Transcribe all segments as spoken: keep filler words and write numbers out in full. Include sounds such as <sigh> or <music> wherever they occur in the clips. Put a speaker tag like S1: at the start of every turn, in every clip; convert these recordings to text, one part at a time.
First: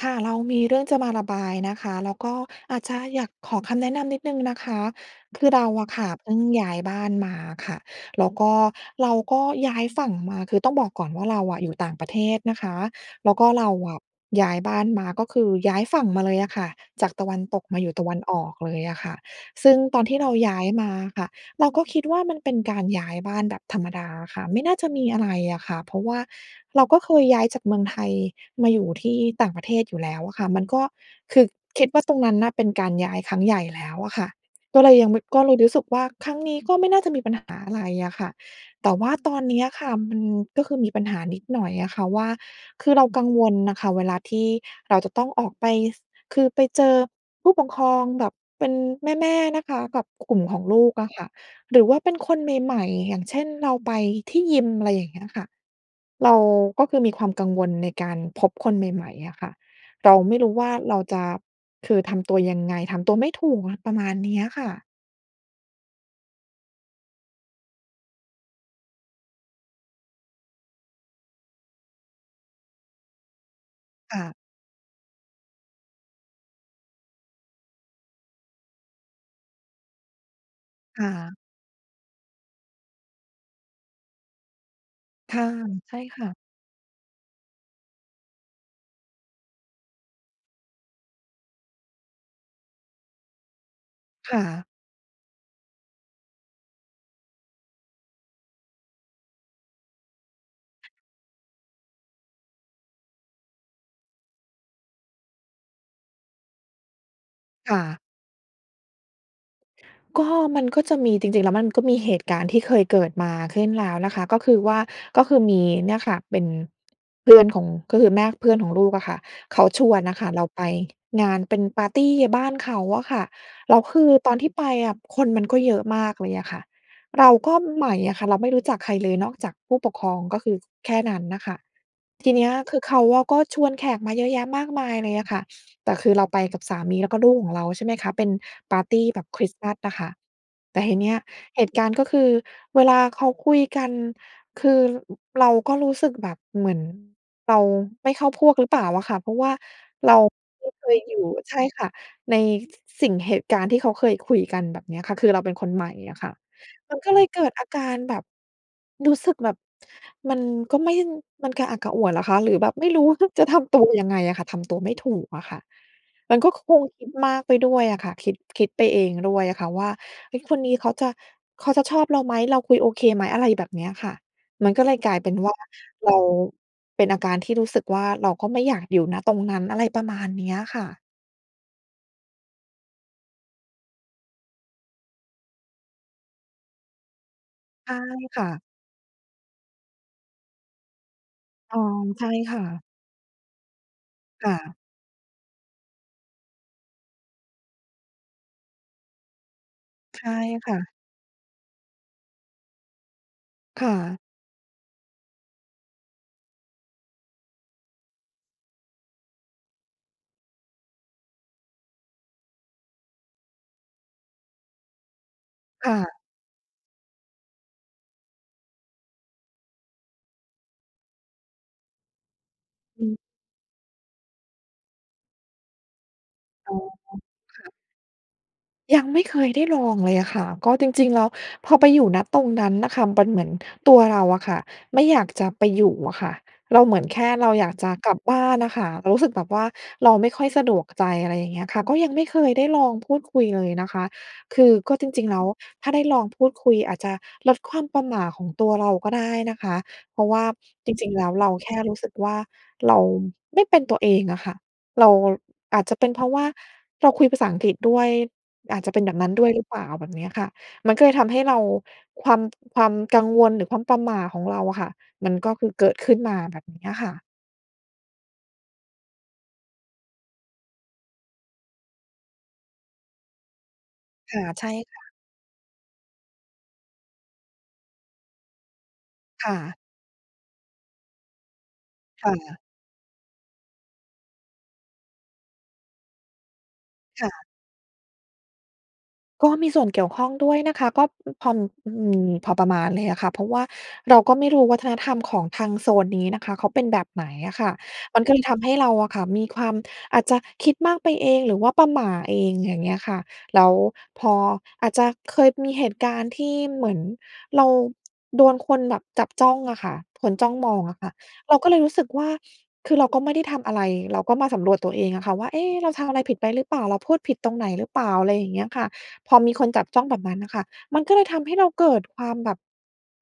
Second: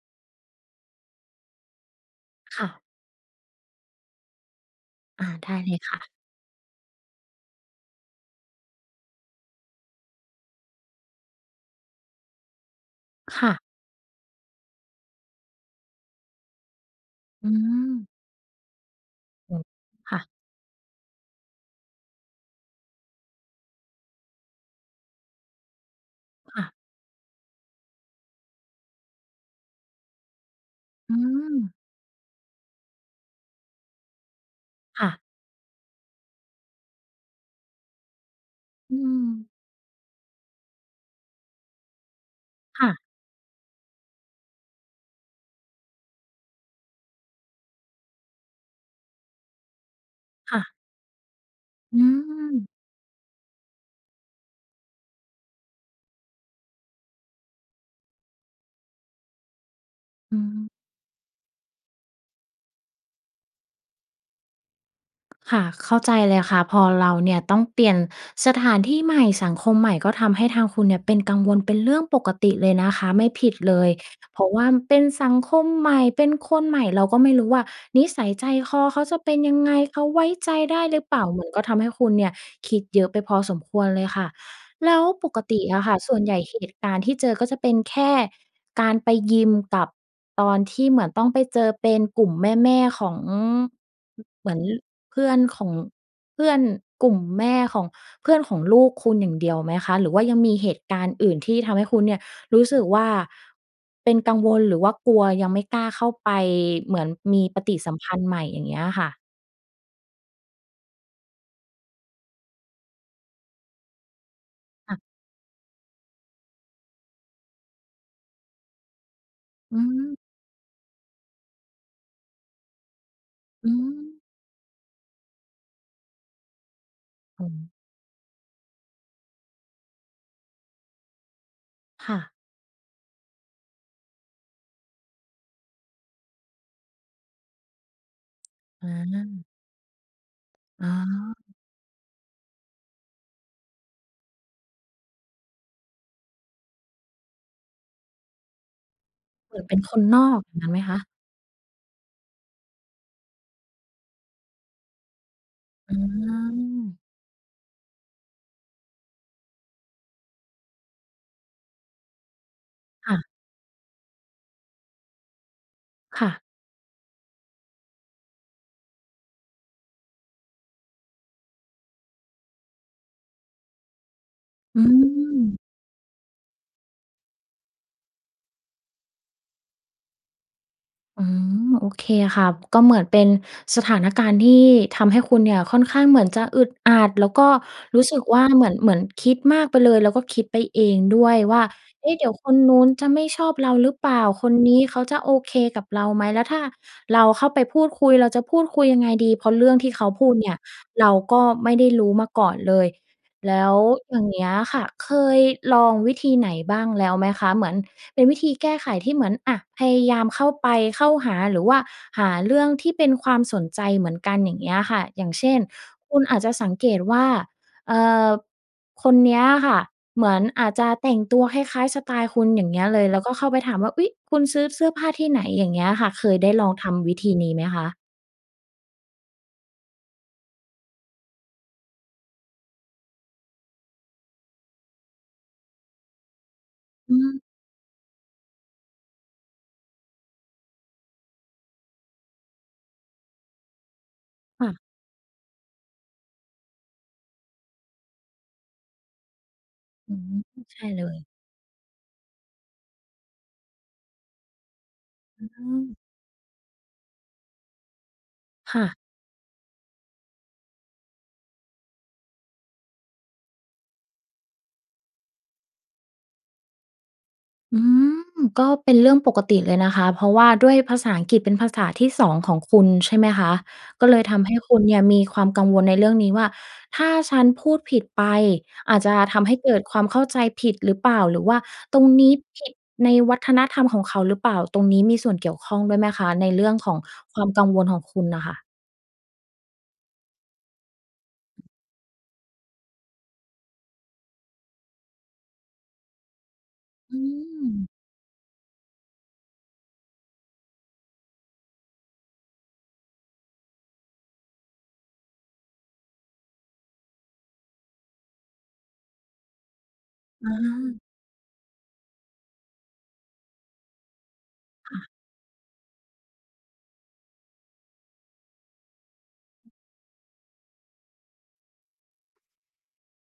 S1: ค่ะ เรามีเรื่องจะมาระบายนะคะ แล้วก็
S2: ค่
S1: อ
S2: ะ
S1: าจจะอยากขอคำแนะนำนิดหนึ่งนะคะ
S2: อา
S1: ค
S2: ไ
S1: ื
S2: ด
S1: อ
S2: ้
S1: เรา
S2: เลย
S1: อ
S2: ค
S1: ะ
S2: ่
S1: ค
S2: ะ
S1: ่ะเพิ่งย้ายบ้านมาอะค่ะ แล้วก็เราก็ย้ายฝั่งมา คือต้องบอกก่อนว่าเราอะอยู่ต่างประเทศนะคะ แล้ว
S2: ค
S1: ก็
S2: ่ะ
S1: เราอะย้ายบ้านมา ก็คือย้ายฝั่งมาเลยอะค่ะ จากตะวัน
S2: อื
S1: ตกมาอยู่ต
S2: ม
S1: ะวันออกเลยอะค่ะ ซึ่งตอน
S2: ค
S1: ที
S2: ่
S1: ่
S2: ะ
S1: เราย้ายมาอะค่ะ เราก็คิดว่ามันเป็นการย้ายบ้านแบบธรรมดาอะค่ะ ไม่น่าจะมีอะไรอะค่ะ เพราะว่า
S2: ค่ะ
S1: เราก็เคยย้ายจากเมืองไทยมาอยู่ที่ต่างประเทศอยู่แล้วอะค่ะ มันก็
S2: อื
S1: คือ
S2: ม
S1: คิดว่าตรงนั้นน่ะเป็นการย้ายครั้งใหญ่แล้วอะค่ะ ก็เลย
S2: ค
S1: ย
S2: ่
S1: ัง
S2: ะ
S1: ไม่ ก็เลยรู้สึกว่า ครั้งนี้ก็ไม่น่าจะมีปัญหาอะไรอะค่ะ แต
S2: อ
S1: ่
S2: ื
S1: ว่าตอ
S2: ม
S1: นเนี้ยอะค่ะ มัน ก็คือมีปัญหานิดหน่อยอะค่ะว่า
S2: ค
S1: ค
S2: ่
S1: ือ
S2: ะ
S1: เรากังวลน่ะค่ะเวลาที่เราจะต้องออกไป ส คือไปเจอผู้ปกครองแบบเป็นแม่ ๆ นะคะ กับกลุ่ม
S2: ค
S1: ข
S2: ่
S1: อง
S2: ะ
S1: ลูกอะค่ะ หรือว่
S2: อ
S1: า
S2: ื
S1: เป็นคนใ
S2: ม
S1: หม่ ๆ อย่างเช่น เราไปที่ยิม อะไรอย่างเงี้ยค่ะ เราก็คือมีความกังวลในการพบคนใหม่ ๆ อะค่ะ เราไม
S2: อื
S1: ่รู้
S2: ม
S1: ว่าเราจะ คือทำตัวยังไง ทำตัวไม่ถูกอะ ประมาณเนี้ยค่ะ
S2: ค่ะ เข้าใจเลยค่ะ พอเราเนี่ยต้องเปลี่ยนสถานที่ใหม่ สังคมใหม่ ก็ทำให้ทางคุณเนี่ยเป็นกังวล เป็นเรื่องปกติเลยนะคะ ไม่ผิดเลย
S1: ค่ะ
S2: เพราะว่าเป็นสังคมใหม่ เป็นคนใหม่ เราก็ไม่รู้ว่านิสัยใจคอเขาจะเป็นยังไง เขาไว้ใจได้หร
S1: ค
S2: ือ
S1: ่
S2: เปล่า
S1: ะ
S2: เหมือนก็ทำให้คุณเนี่ยคิดเยอะไปพอสมควรเลยค่ะ แล้วป
S1: ค
S2: ก
S1: ่ะ
S2: ติอะค
S1: ใ
S2: ่
S1: ช
S2: ะ
S1: ่
S2: ส่
S1: ค
S2: วน
S1: ่
S2: ให
S1: ะ
S2: ญ่เหตุการณ์ที่เจอก็จะเป็นแค่การไปยิมกับตอนที่เหมือนต้องไปเจอเป็นกลุ่มแม่ ๆ ของ อ
S1: ค่
S2: เหมือน
S1: ะ
S2: เพื่อนของ เพื่อนกลุ่มแม่ของเพื่อนของลูกคุณอย่างเดียวไหมคะ? หรือว่ายังมีเหตุการณ์อื่นที่ทำให้คุณเนี่ยรู้สึกว่าเป็นกังวลหรือว่ากลัว ยังไม่กล้าเข้าไปเหมือนมีปฏ
S1: ค
S2: ิ
S1: ่
S2: สัม
S1: ะ
S2: พันธ์ใหม่ อย่างเงี้ยค่ะ?
S1: ก็ มันก็จะมี จริง ๆ แล้วมันก็มีเหตุการณ์ที่เคยเกิดมาขึ้นแล้วนะคะ ก็คือว่า
S2: ค่ะ
S1: ก็คือมีเนี่ยค่ะเป็นเพื่อนของ ก็คือแม่เพื่อนของลูกอะค่ะ เขา
S2: อื
S1: ชวนน
S2: ม
S1: ่ะค่ะเราไปงานเป็นปาร์ตี้บ้านเขาอะค่ะ
S2: อื
S1: แล้วคือ
S2: ม
S1: ตอนที่ไปอะคนมันก็เยอะมากเลยอะค่ะ เรา
S2: โอ
S1: ก็
S2: ้
S1: ใหม่อะค่ะ เราไม่รู้จักใครเลยนอกจากผู้ปกครอง ก็คือแค่นั้นน่ะค่ะ
S2: ค่ะ
S1: ทีเนี้ยคือเขาอะก็ชวนแขกมาเยอะแยะมากมายเลยอะค่ะ แต่คือเราไปกับสามีแล้วก็ลูกของเรา ใช่ไหมคะ เป็นปาร
S2: อ
S1: ์ตี้แบบค
S2: า
S1: ริสต์มาสอะค่ะ แต่
S2: อ๋
S1: ทีเนี้ย
S2: อ
S1: เหตุการณ์ก็คือเวลาเขาคุยกัน คือ อ เราก็รู้สึกแบบเหมือนเราไม่เข้าพวกหรือเปล่าอะค่ะ เพราะว่
S2: เ
S1: า
S2: หมือนเป็นคน
S1: เร
S2: น
S1: า
S2: อก อย่าง
S1: ไ
S2: ง
S1: ม
S2: ั้
S1: ่
S2: นไหม
S1: เค
S2: ค
S1: ย
S2: ะ?
S1: อยู่ ใช่ค่ะ ใน ส สิ่งเหตุการณ์ที่เขาเคยคุยกันแบบเนี้ยค่ะ คือเราเป็นคนใหม
S2: อ
S1: ่
S2: ื
S1: อะค่ะ ม
S2: ม
S1: ันก็เลยเกิดอาการแบบ รู้สึกแบบ มันก็ไม่ มันกระอักกระอ่วนเหรอคะ หรือแบบไม่รู้
S2: ค่ะ
S1: <chuckles> จะทำตัวยังไงอะค่ะ ทำตัวไม่ถูกอะค่ะ
S2: ค่ะ
S1: มันก็คงคิดมากไปด้วยอะค่ะ คิด คิดไปเองด้วยอะค่ะว่า เฮ้ย คนนี้เขาจะ เขาจะชอบเราไหม? เราคุยโอเคไหม? อะไรแบบเนี้ยค่ะ มัน
S2: อ
S1: ก
S2: ื
S1: ็เลยกลายเป็นว่า
S2: ม
S1: เราเป็นอาการที่รู้สึกว่า เราก็ไม่อยากอยู่ ณ ตรงนั้น อะไรประมาณเนี้ยค่ะ
S2: อืม โอเคค่ะ ก็เหมือนเป็นสถานการณ์ที่ทำให้คุณเนี่ยค่อนข้างเหมือนจะอึดอัด แล้วก็
S1: ใช่
S2: รู้สึกว
S1: ค
S2: ่า
S1: ่
S2: เ
S1: ะ
S2: หมือน เหมือนคิดมากไปเลย แล้วก็คิดไปเองด้วยว่า
S1: เออ
S2: เอ๊ะ เ
S1: ใ
S2: ด
S1: ช
S2: ี๋
S1: ่
S2: ยวค
S1: ค
S2: น
S1: ่
S2: นู้
S1: ะ
S2: นจะไม่ชอบเราหรือเปล่า?
S1: ค
S2: ค
S1: ่
S2: นน
S1: ะ
S2: ี้เขาจะโอเคกับเราไหม? แล้วถ้าเราเข้าไปพูดคุย เราจะพูดคุยยังไงดี? เพราะเรื่องที่เขา
S1: ใ
S2: พ
S1: ช
S2: ู
S1: ่
S2: ดเนี่ย
S1: ค่ะ
S2: เราก็ไม่ได้รู้มาก่อนเลย แล้ว
S1: ค่ะ
S2: อย่างเงี้ยค่ะ เคยลองวิธีไหนบ้างแล้วไหมคะ? เหมือนเป็นวิธีแก้ไขที่เหมือน อะ พยายามเข้าไป เข้าหา หรือว่าหาเรื่องที่เป็นความสนใจเหมือนกัน อย่างเงี้ยค่ะ อย่างเช่น
S1: ค่
S2: ค
S1: ะ
S2: ุณอาจจะสังเกตว่า เอ่อ คนเนี้ยอะค่ะ เหมือนอาจจะแต่งตัวคล้าย ๆ สไตล์คุณ อย่างเงี้ยเล
S1: อ
S2: ย
S1: ือ
S2: แล้วก็เข้าไปถามว่า "อุ๊ย! คุณซื้อเสื้อผ้าที่ไหน?" อย่างเงี้ยค่ะ เคยได้ลอ
S1: อ
S2: ง
S1: ๋อ
S2: ทำวิธีนี้
S1: ค
S2: ไหม
S1: ่ะ
S2: คะ?
S1: ยังไม่เคยได้ลองเลยอะค่ะ ก็จริง ๆ แล้วพอไปอยู่ ณ ตรงนั้นน่ะค่ะ มันเหมือนตัวเราอะค่ะ ไม่อยากจะไปอยู่อะค่ะ เราเหมือน
S2: อื
S1: แค่
S2: ม
S1: เราอยากจะกลับบ้านอะค่ะ เรารู้สึกแบบว่าเราไม่ค่อยสะดวกใจ อะไรอย่างเงี้ยค่ะ ก็ยังไม่เคยได้ลองพูดคุยเลยนะคะ ค
S2: ค
S1: ื
S2: ่
S1: อ
S2: ะ
S1: ก็จริง ๆ แล้วถ้าได้ลองพูดคุย อาจจะลดความประหม่าของตัวเราก็ได้นะคะ
S2: อื
S1: เพราะ
S2: ม
S1: ว่า
S2: ใช่
S1: จร
S2: เล
S1: ิง
S2: ย
S1: ๆ แล้วเราแค่รู้สึกว่า เราไม่เป็นตัวเองอะค่ะ เรา
S2: อื
S1: อาจจ
S2: ม
S1: ะเป็นเพราะว่า เราคุยภาษาอังกฤษด้วย
S2: ค
S1: อ
S2: ่
S1: าจจะ
S2: ะ
S1: เป็นแบบนั้นด้วยหรือเปล่า แบบนี้อะค่ะ มันก็เลยทำให้เรา ความ ความกังวล หรือความประหม่าของเราอะค่ะ มันก็คือเกิดขึ้นมา แบบนี้อะค่ะ
S2: อืม ก็เป็นเรื่องปกติเลยนะคะ เพราะว่าด้วยภาษาอังกฤษเป็นภาษาที่ สอง ของคุณ ใช่ไหมคะ ก็เลยท
S1: ค่ะ
S2: ำให้
S1: ใช่
S2: คุณเน
S1: ค
S2: ี่
S1: ่
S2: ย
S1: ะ
S2: มีความกังวลในเรื่องนี้ว่า ถ้าฉันพูดผิดไป อาจจะท
S1: ค
S2: ำให
S1: ่
S2: ้เก
S1: ะ
S2: ิดความเข้าใจผิดหรือเปล่า หรือว่าตรงน
S1: ค
S2: ี
S1: ่
S2: ้
S1: ะ
S2: ผิดในวัฒนธรรมของเขาหรือเปล่า ตรงนี้มีส่วนเกี่ยวข้องด้วยไหมคะ ในเรื่องของ
S1: ค่
S2: คว
S1: ะ
S2: ามกังวลของคุณน่ะค่ะ?
S1: ก็มีส่วนเกี่ยวข้องด้วยนะคะ ก็ อ พอมี พอประมาณเลยอะค่ะ เพราะว่าเราก็ไม่รู้วัฒนธรรมของทางโซนนี้นะคะ เขาเป็นแบบ
S2: อื
S1: ไหนอะค่ะ
S2: ม
S1: มันก็เลยทำให้เราอะค่ะ มีความ อาจจะคิดมากไปเอง หรือว่าประหม่าเอง อย่างเงี้ยค่ะ แล้วพอ อาจจะเคยมีเหตุการณ์ที่เหมือน เรา โดนคนแบบจับจ้องอะค่ะ คนจ
S2: อ
S1: ้องมองอะ
S2: า
S1: ค่ะ เราก็เลยรู้สึกว่า คือเราก็ไม่ได้ทำอะไร เราก็มาสำรวจตั
S2: ค
S1: ว
S2: ่
S1: เอ
S2: ะ
S1: งอะค่ะ ว่า เอ๊ เราทำอะไรผิดไปหรือเปล่า เราพูดผิดตรงไหนหรือเปล่า อะไรอย่างเงี้ยค่ะ พอมีคนจับจ้องแบบนั้นน่ะค่ะ มันก็เลยทำให้เราเกิดความแบบ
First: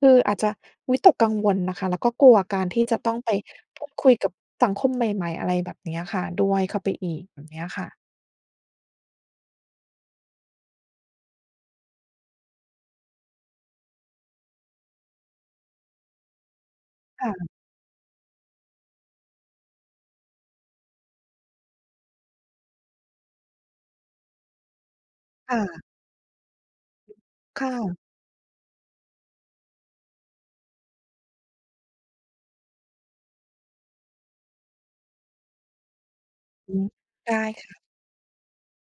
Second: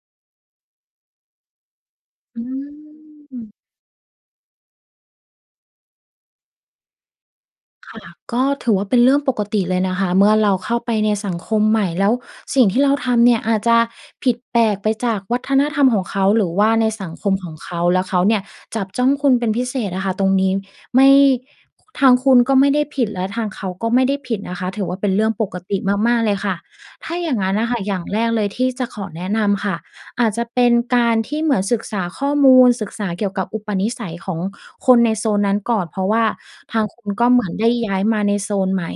S1: คืออาจจะวิตกกังวลน่ะค่ะ แล้วก็กลั
S2: อ
S1: ว
S2: ื
S1: การที่จะต้องไป
S2: ม
S1: พูดคุยกับสังคมใหม่ ๆ อะไรแบบเนี้ยค่ะ ด้วยเข้าไปอีก แบบเนี้ยค่
S2: ค
S1: ะ
S2: ่ะ ก็ถือว่าเป็นเรื่องปกติเลยนะคะ เมื่อเราเข้าไปในสังคมใหม่ แล้วสิ่งที่เราต้องทำเนี่ย อาจจะผิดแปลกไปจากวัฒนธรรมของเขา หรือว่าในสัง
S1: ค
S2: ค
S1: ่
S2: มข
S1: ะ
S2: องเขา แล้วเขาเนี่ย จับจ้องคุณเป็นพิเศษอะค่ะ ตรงนี้ไม่ ทางคุณก็ไม่ได้ผิด และทางเขาก็ไม่ได้ผิดนะคะ ถือว่าเป็นเรื่องป
S1: ค่
S2: กติ
S1: ะ
S2: มาก ๆ เลยค่ะ ถ้าอย่างงั้น
S1: ค
S2: น่
S1: ่
S2: ะค่ะ อ
S1: ะ
S2: ย่างแรกเลยที่จะขอแนะนำค่ะ อาจจะเป็นการที่เหมือนศึกษาข้อมูล ศึกษาเกี่ยวกับอุปนิสัยของคนในโซนนั้นก่อน เพราะว่า
S1: อื
S2: ทาง
S1: อ
S2: คุณก็
S1: ได
S2: เหม
S1: ้
S2: ือนได
S1: ค
S2: ้
S1: ่ะ
S2: ย้ายมาในโซนใหม่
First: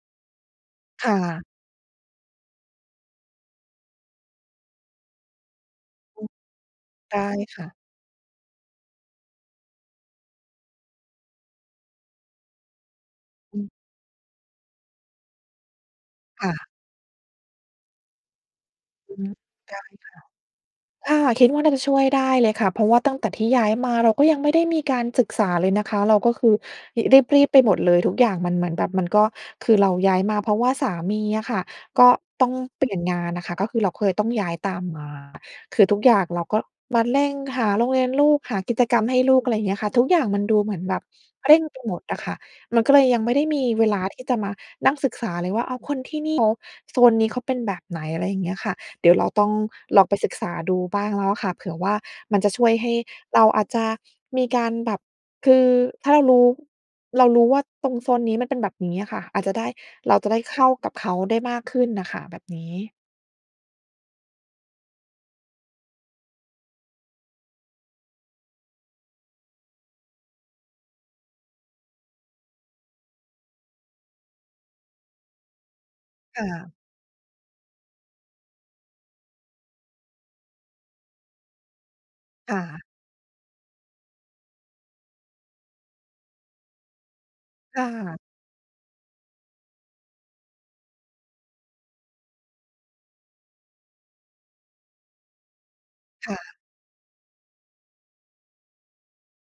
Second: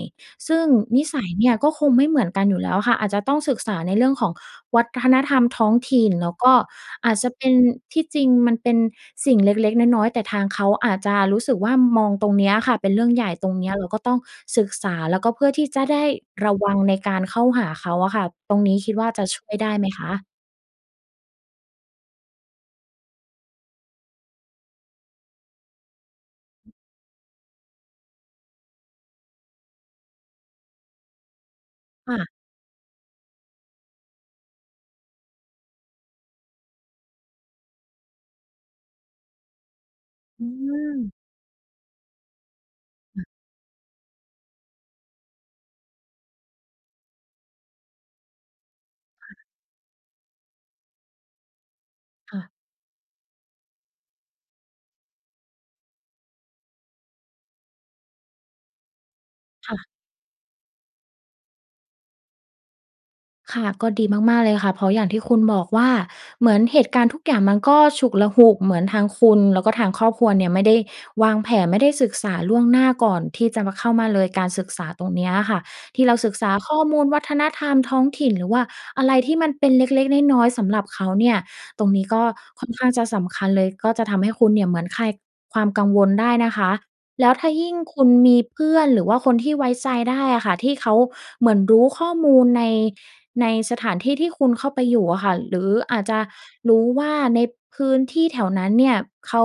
S2: ซึ่งนิ
S1: ค่
S2: สัยเน
S1: ะ
S2: ี่ย ก็คงไม่เหมือนกันอยู่แล้วค่ะ อาจจะต้องศึกษาในเรื่องของวัฒนธรรมท้องถิ่น แล้วก็อา
S1: ได
S2: จ
S1: ้
S2: จะเป็น
S1: ค่ะ
S2: ที่จริงมันเป็นสิ่งเล็ก ๆ น้อย ๆ แต่ทางเขาอาจจะรู้สึกว่า มองตรงเนี้ยค่ะเป็นเรื่องใหญ่ ตรง
S1: อ
S2: เน
S1: ื
S2: ี
S1: ม
S2: ้ยเราก็ต้องศึกษา แล้วก็เพื่อที่จะได้
S1: ค
S2: ร
S1: ่
S2: ะว
S1: ะ
S2: ังในการเข้าหาเขาอะค่ะ ตรงนี้คิดว่า
S1: อื
S2: จะ
S1: ม
S2: ช่วยได้
S1: ได้
S2: ไหมค
S1: ค่ะ
S2: ะ?
S1: อา เราคิดว่าน่าจะช่วยได้เลยค่ะ เพราะว่าตั้งแต่ที่ย้ายมา เราก็ยังไม่ได้มีการศึกษาเลยนะคะ เราก็คือ ห รีบ ๆ ไปหมดเลย ทุกอย่างมันเหมือนแบบมันก็ คือเราย้ายมาเพราะว่าสามีอะค่ะ ก็
S2: ค่ะ
S1: ต้องเปลี่ยนงานอะค่ะ ก็คือเราเคยต้องย้ายตามมา คือทุกอย่างเราก็มาเร่งหาโรงเรียนลูก หากิจกรรมให้ลูก อะไรเงี้ยค่ะ ทุกอย่างมั
S2: อ
S1: น
S2: ื
S1: ดูเหมือนแบบ
S2: ม
S1: เร่งไปหมดอะค่ะ มันก็เลยย
S2: อ
S1: ัง
S2: ือ
S1: ไม่ได้มีเวลาที่จะมานั่งศึกษาเลยว่า อ้าว คนที่นี่เขา โซนนี้เขาเป็นแบบไหน อะไรเงี้ยค่ะ เดี๋ยวเราต้องลองไปศึกษาดูบ้างแล้วอะค่ะ เผื่อว่า
S2: ค
S1: มั
S2: ่
S1: น
S2: ะ
S1: จะช่วยให้เราอาจจะมีการแบบ คือถ้าเรารู้ เรารู้ว่าตรงโซนนี้มันเป็นแบบนี้อะค่ะ อาจจะได้
S2: ค่ะ
S1: เราจะได้เข้ากับเขาได้มากขึ้นน่ะค่ะ แบบนี้
S2: ค่ะ ก็ดีมาก ๆ เลยค่ะ เพราะอย่างที่คุณบอกว่า เหมือนเหตุการณ์ทุกอย่างมันก็ฉุกละหุก เหมือนทางคุณแล้วก็ทางครอบครัวเนี่ย ไม่ได้วางแผน ไม่ได้ศึกษาล่วงหน้าก่อนที่จะมาเข้ามาเลย การศึกษาตรงเนี้ยอะค่ะ ที่เราศึก
S1: ค่
S2: ษา
S1: ะ
S2: ข้อมูลวัฒนธรรมท้องถิ่น หรือว่าอะไรที่มันเป็นเล็ก ๆ น้อย ๆ สำหรับเขาเนี่ย ตรงนี้ก็
S1: ค่
S2: ค่อนข
S1: ะ
S2: ้างจะสำคัญเลย ก็จะทำให้คุณเนี่ย เหมือนคลายความกังวลได้นะคะ แล้วถ้ายิ่ง
S1: ค่
S2: คุณ
S1: ะ
S2: มีเพื่อน หรือว่าคนที่ไว้ใจได้อะค่ะ ที่เขาเหมือนรู้ข้อมูลใน ในสถานที่ที่คุณเข้าไปอยู่อะค่ะ หรืออาจจะ
S1: ค่ะ
S2: รู้ว่าในพื้นที่แถวนั้นเนี่ย เขา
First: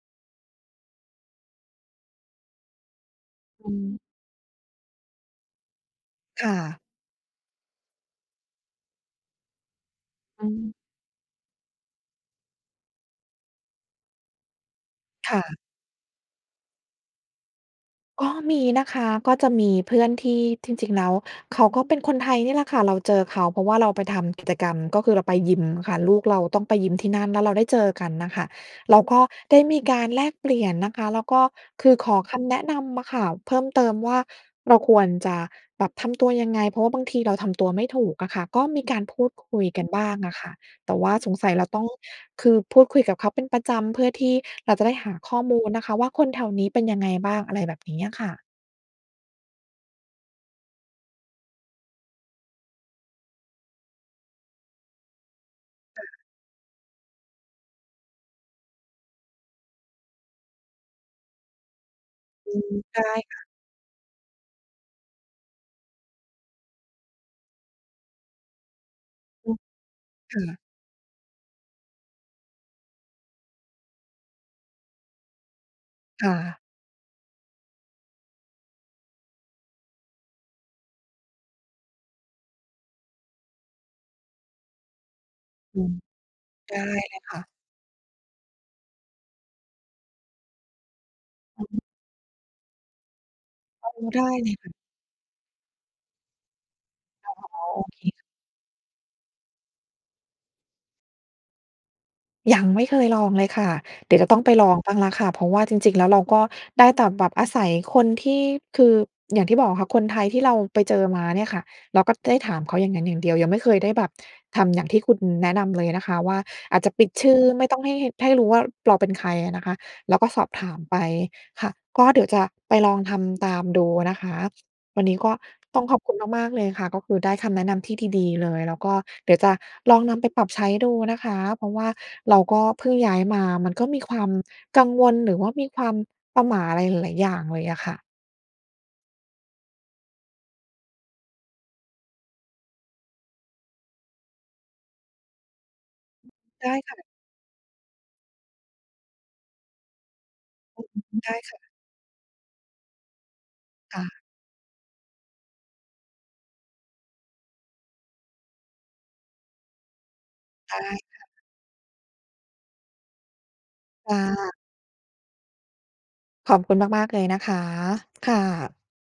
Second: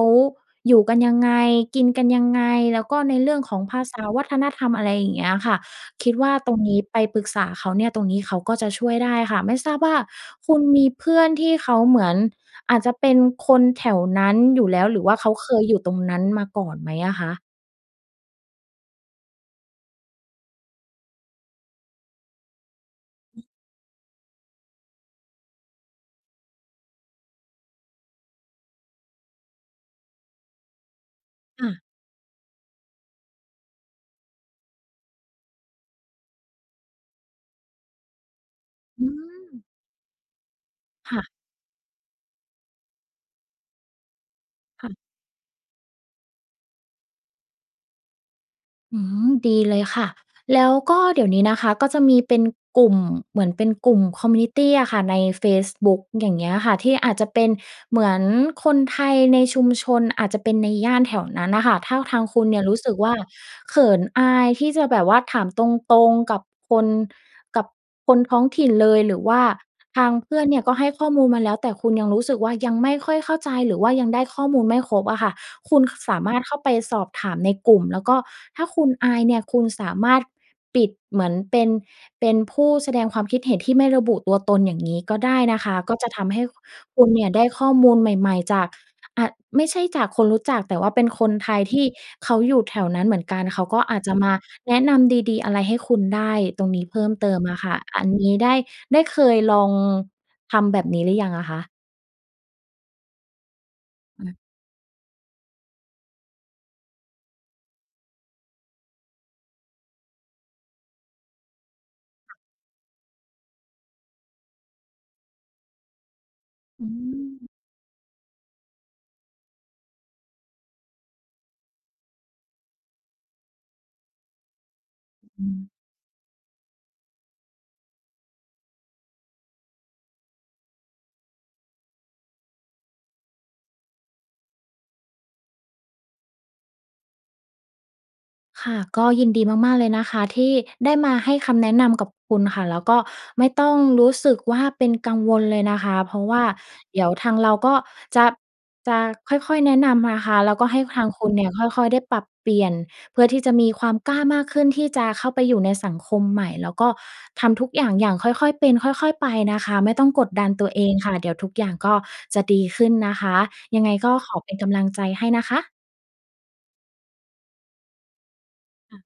S2: อยู่กันยังไง กินกันยังไง แล้วก็ในเรื่องของ
S1: อ
S2: ภ
S1: ื
S2: าษ
S1: ม
S2: า วัฒนธรรม อะไรอย่างเงี้ยอะค่ะ คิดว่า
S1: ค่
S2: ตรงนี
S1: ะ
S2: ้ไปปรึกษาเขาเนี่ย ตรงนี้เขาก็จะช่วยได้ค่ะ ไม่ทราบว่า
S1: อ
S2: คุณ
S1: ืม
S2: มีเพื่อนที่เขาเหมือน อาจจะเป็นคนแถวนั้นอยู่แล้ว หรือว่าเข
S1: ค
S2: า
S1: ่
S2: เค
S1: ะ
S2: ยอยู่ตรงนั้นมาก่อนไหมอะคะ?
S1: ก็มีนะคะ ก็จะมีเพื่อนที่ จริง ๆ แล้ว เขาก็เป็นคนไทยนี่แหละค่ะ เราเจอเขา เพราะว่าเราไปทำกิจกรรม ก็คือเราไปยิมค่ะ ลูกเราต้องไปยิมที่นั่น แล้วเราได้เจอกันน่ะค่ะ แล้วก็ได้มีการแลกเปลี่ยนนะคะ แล้วก็
S2: ค่ะ
S1: คือขอคำแนะนำอะค่ะเพิ่มเติมว่า เราควรจะแบบ ทำตัวยังไง เพราะว่าบางทีเรา ทำตัวไม่ถูกอะค่ะ ก็มีก
S2: อ
S1: า
S2: ื
S1: รพูดคุ
S2: ม
S1: ยกันบ้างอะค่ะ แต่ว่
S2: ค
S1: า
S2: ่
S1: ส
S2: ะ
S1: งสัยเราต้อง คือพูดคุยกับเขาเป็นประจำ เพื่อที่ เราจ
S2: ค
S1: ะ
S2: ่
S1: ไ
S2: ะ
S1: ด้หาข้อมูลนะคะว่า คนแถวนี้เป็นยังไงบ้าง อะไรแบบนี้อะค่ะ
S2: อืม ดีเลยค่ะ แล้วก็เดี๋ยวนี้นะคะก็จะมีเป็นกลุ่ม เหมือนเป็นกลุ่ม คอมมิวนิตี้ อะค่ะ ในเฟซบุ๊
S1: ค
S2: ก
S1: ่ะ
S2: อย่างเงี้ยค่ะ ที่อาจจะเป็นเหมือนคนไทยในชุมชน อาจจะเป็นในย่านแถวนั้นน่ะค่ะ ถ้าทางคุณ
S1: อื
S2: เนี่ยร
S1: อ
S2: ู้สึก
S1: ได
S2: ว่
S1: ้
S2: า
S1: ค่ะ
S2: เขินอายที่จะแบบว่าถามตรง ๆ กับคน กับคนท้องถิ่นเลย หรือว่า
S1: อือ
S2: ทางเพ
S1: ค
S2: ื่อ
S1: ่
S2: นเน
S1: ะ
S2: ี่ยก็ให้ข้อมูลมาแล้ว แต่คุณยังรู้สึกว่า ยังไม่ค่อยเข้าใจหรือว่ายังได้ข้อมูลไม่ครบอะค่ะ คุณสา
S1: ค
S2: ม
S1: ่
S2: ารถเข้า
S1: ะ
S2: ไปสอบถามในกลุ่ม แล้วก็ถ้าคุณอายเนี่ย คุณสามารถปิดเหมือนเป็น เป็นผู้แสดงความคิดเห็นที่ไม่ระบุตัวตน อย่างงี้ก็ได้นะคะ
S1: อื
S2: ก
S1: ม
S2: ็จะทำให้
S1: ได้
S2: คุณ
S1: เล
S2: เน
S1: ย
S2: ี่ย
S1: ค
S2: ไ
S1: ่
S2: ด
S1: ะ
S2: ้ข้อมูลใหม่ ๆ จาก อะ ไม่ใช่จากคนรู้จัก แต่ว่าเป็นคนไท
S1: อ
S2: ย
S1: ือ
S2: ท
S1: ฮึ
S2: ี่เขาอยู่แถวนั้นเหมือนกัน เขาก็
S1: อื
S2: อาจ
S1: ม
S2: จะ
S1: ได้
S2: มา
S1: เลยค่
S2: แ
S1: ะ
S2: นะนำดี ๆ อะไรให้คุณได้ตรงนี้เพิ่มเติมอ
S1: อ๋
S2: ะ
S1: อ
S2: ค่ะ
S1: โอเค
S2: อันนี้ได้ ได้เคยลองทำแบบนี้หรือยังอะคะ?
S1: ยังไม่เคยลองเลยค่ะ เดี๋ย
S2: อ
S1: วจะ
S2: ื
S1: ต
S2: ม
S1: ้องไปลองบ้างแล้วค่ะ เพราะว่าจริง ๆ แล้วเราก็ได้แต่แบบอาศัยคนที่ คืออย่างที่บอกอะค่ะ คนไทยที่เราไปเจอมาเนี่ยค่ะ เราก็
S2: ค
S1: ได
S2: ่ะ
S1: ้ถามเขาอย่างงั้นอย่างเดียว ยังไม่เคยได้แบบทำอย่างที่คุณแนะนำเลยนะคะ ว่าอา
S2: อ
S1: จ
S2: ื
S1: จะปิดชื่อ
S2: ม
S1: ไม่ต้องให้ ให้รู้ว่าเราเป็นใครอะนะคะ แล้วก็สอบถามไป ค่ะ ก็เดี๋ยวจะไปลองทำตามดูนะคะ วันนี้ก็
S2: อืม
S1: ต้องขอบคุณมาก ๆ เลยค่ะ ก็คือได้คำแนะนำที่ดี ๆ เลย แล้วก็เดี๋ยวจะลองนำไปปรับใช้ดูนะคะ เพราะว่าเราก็เพิ่งย้ายมา มันก็มีความกังวล หรือว่ามีความประหม่าอะไรหลาย ๆ อย่างเลยอะค่ะ
S2: ค่ะ ก็ยินดีมาก ๆ เลยนะคะ ที่ได้มาให้คำแนะนำกับคุณค่ะ แล้วก็ไม่ต้องรู้สึกว่าเป็นกังวลเลยนะคะ เพราะว่า
S1: ได้ค่
S2: เด
S1: ะ
S2: ี๋ยวทางเราก็จะ จะค่อย ๆ แนะนำนะคะ แล้วก็ให
S1: อ
S2: ้
S1: ื
S2: ทาง
S1: ม
S2: คุ
S1: ได
S2: ณ
S1: ้
S2: เนี่ย
S1: ค่ะ
S2: ค่อย ๆ ได้ปรับเปลี่ยน เพื่อที่จะมีความ
S1: ค่
S2: กล้
S1: ะ
S2: ามากขึ้นที่จะเข้าไปอยู่ในสังคมใหม่ แล้วก็ทำทุกอย่างอย่างค่อย ๆ เป็น ค่อย ๆ ไปนะคะ ไม่ต้องกดดันตัว
S1: ได
S2: เ
S1: ้
S2: องค่ะ
S1: ค่ะ
S2: เดี๋ยวทุกอย่างก็จะดีขึ้นนะคะ ยังไงก
S1: ค
S2: ็
S1: ่
S2: ขอเป
S1: ะ
S2: ็นกำลังใจให้นะคะ
S1: ขอบคุณมาก ๆ เลยนะคะ ค่ะ
S2: ค่ะ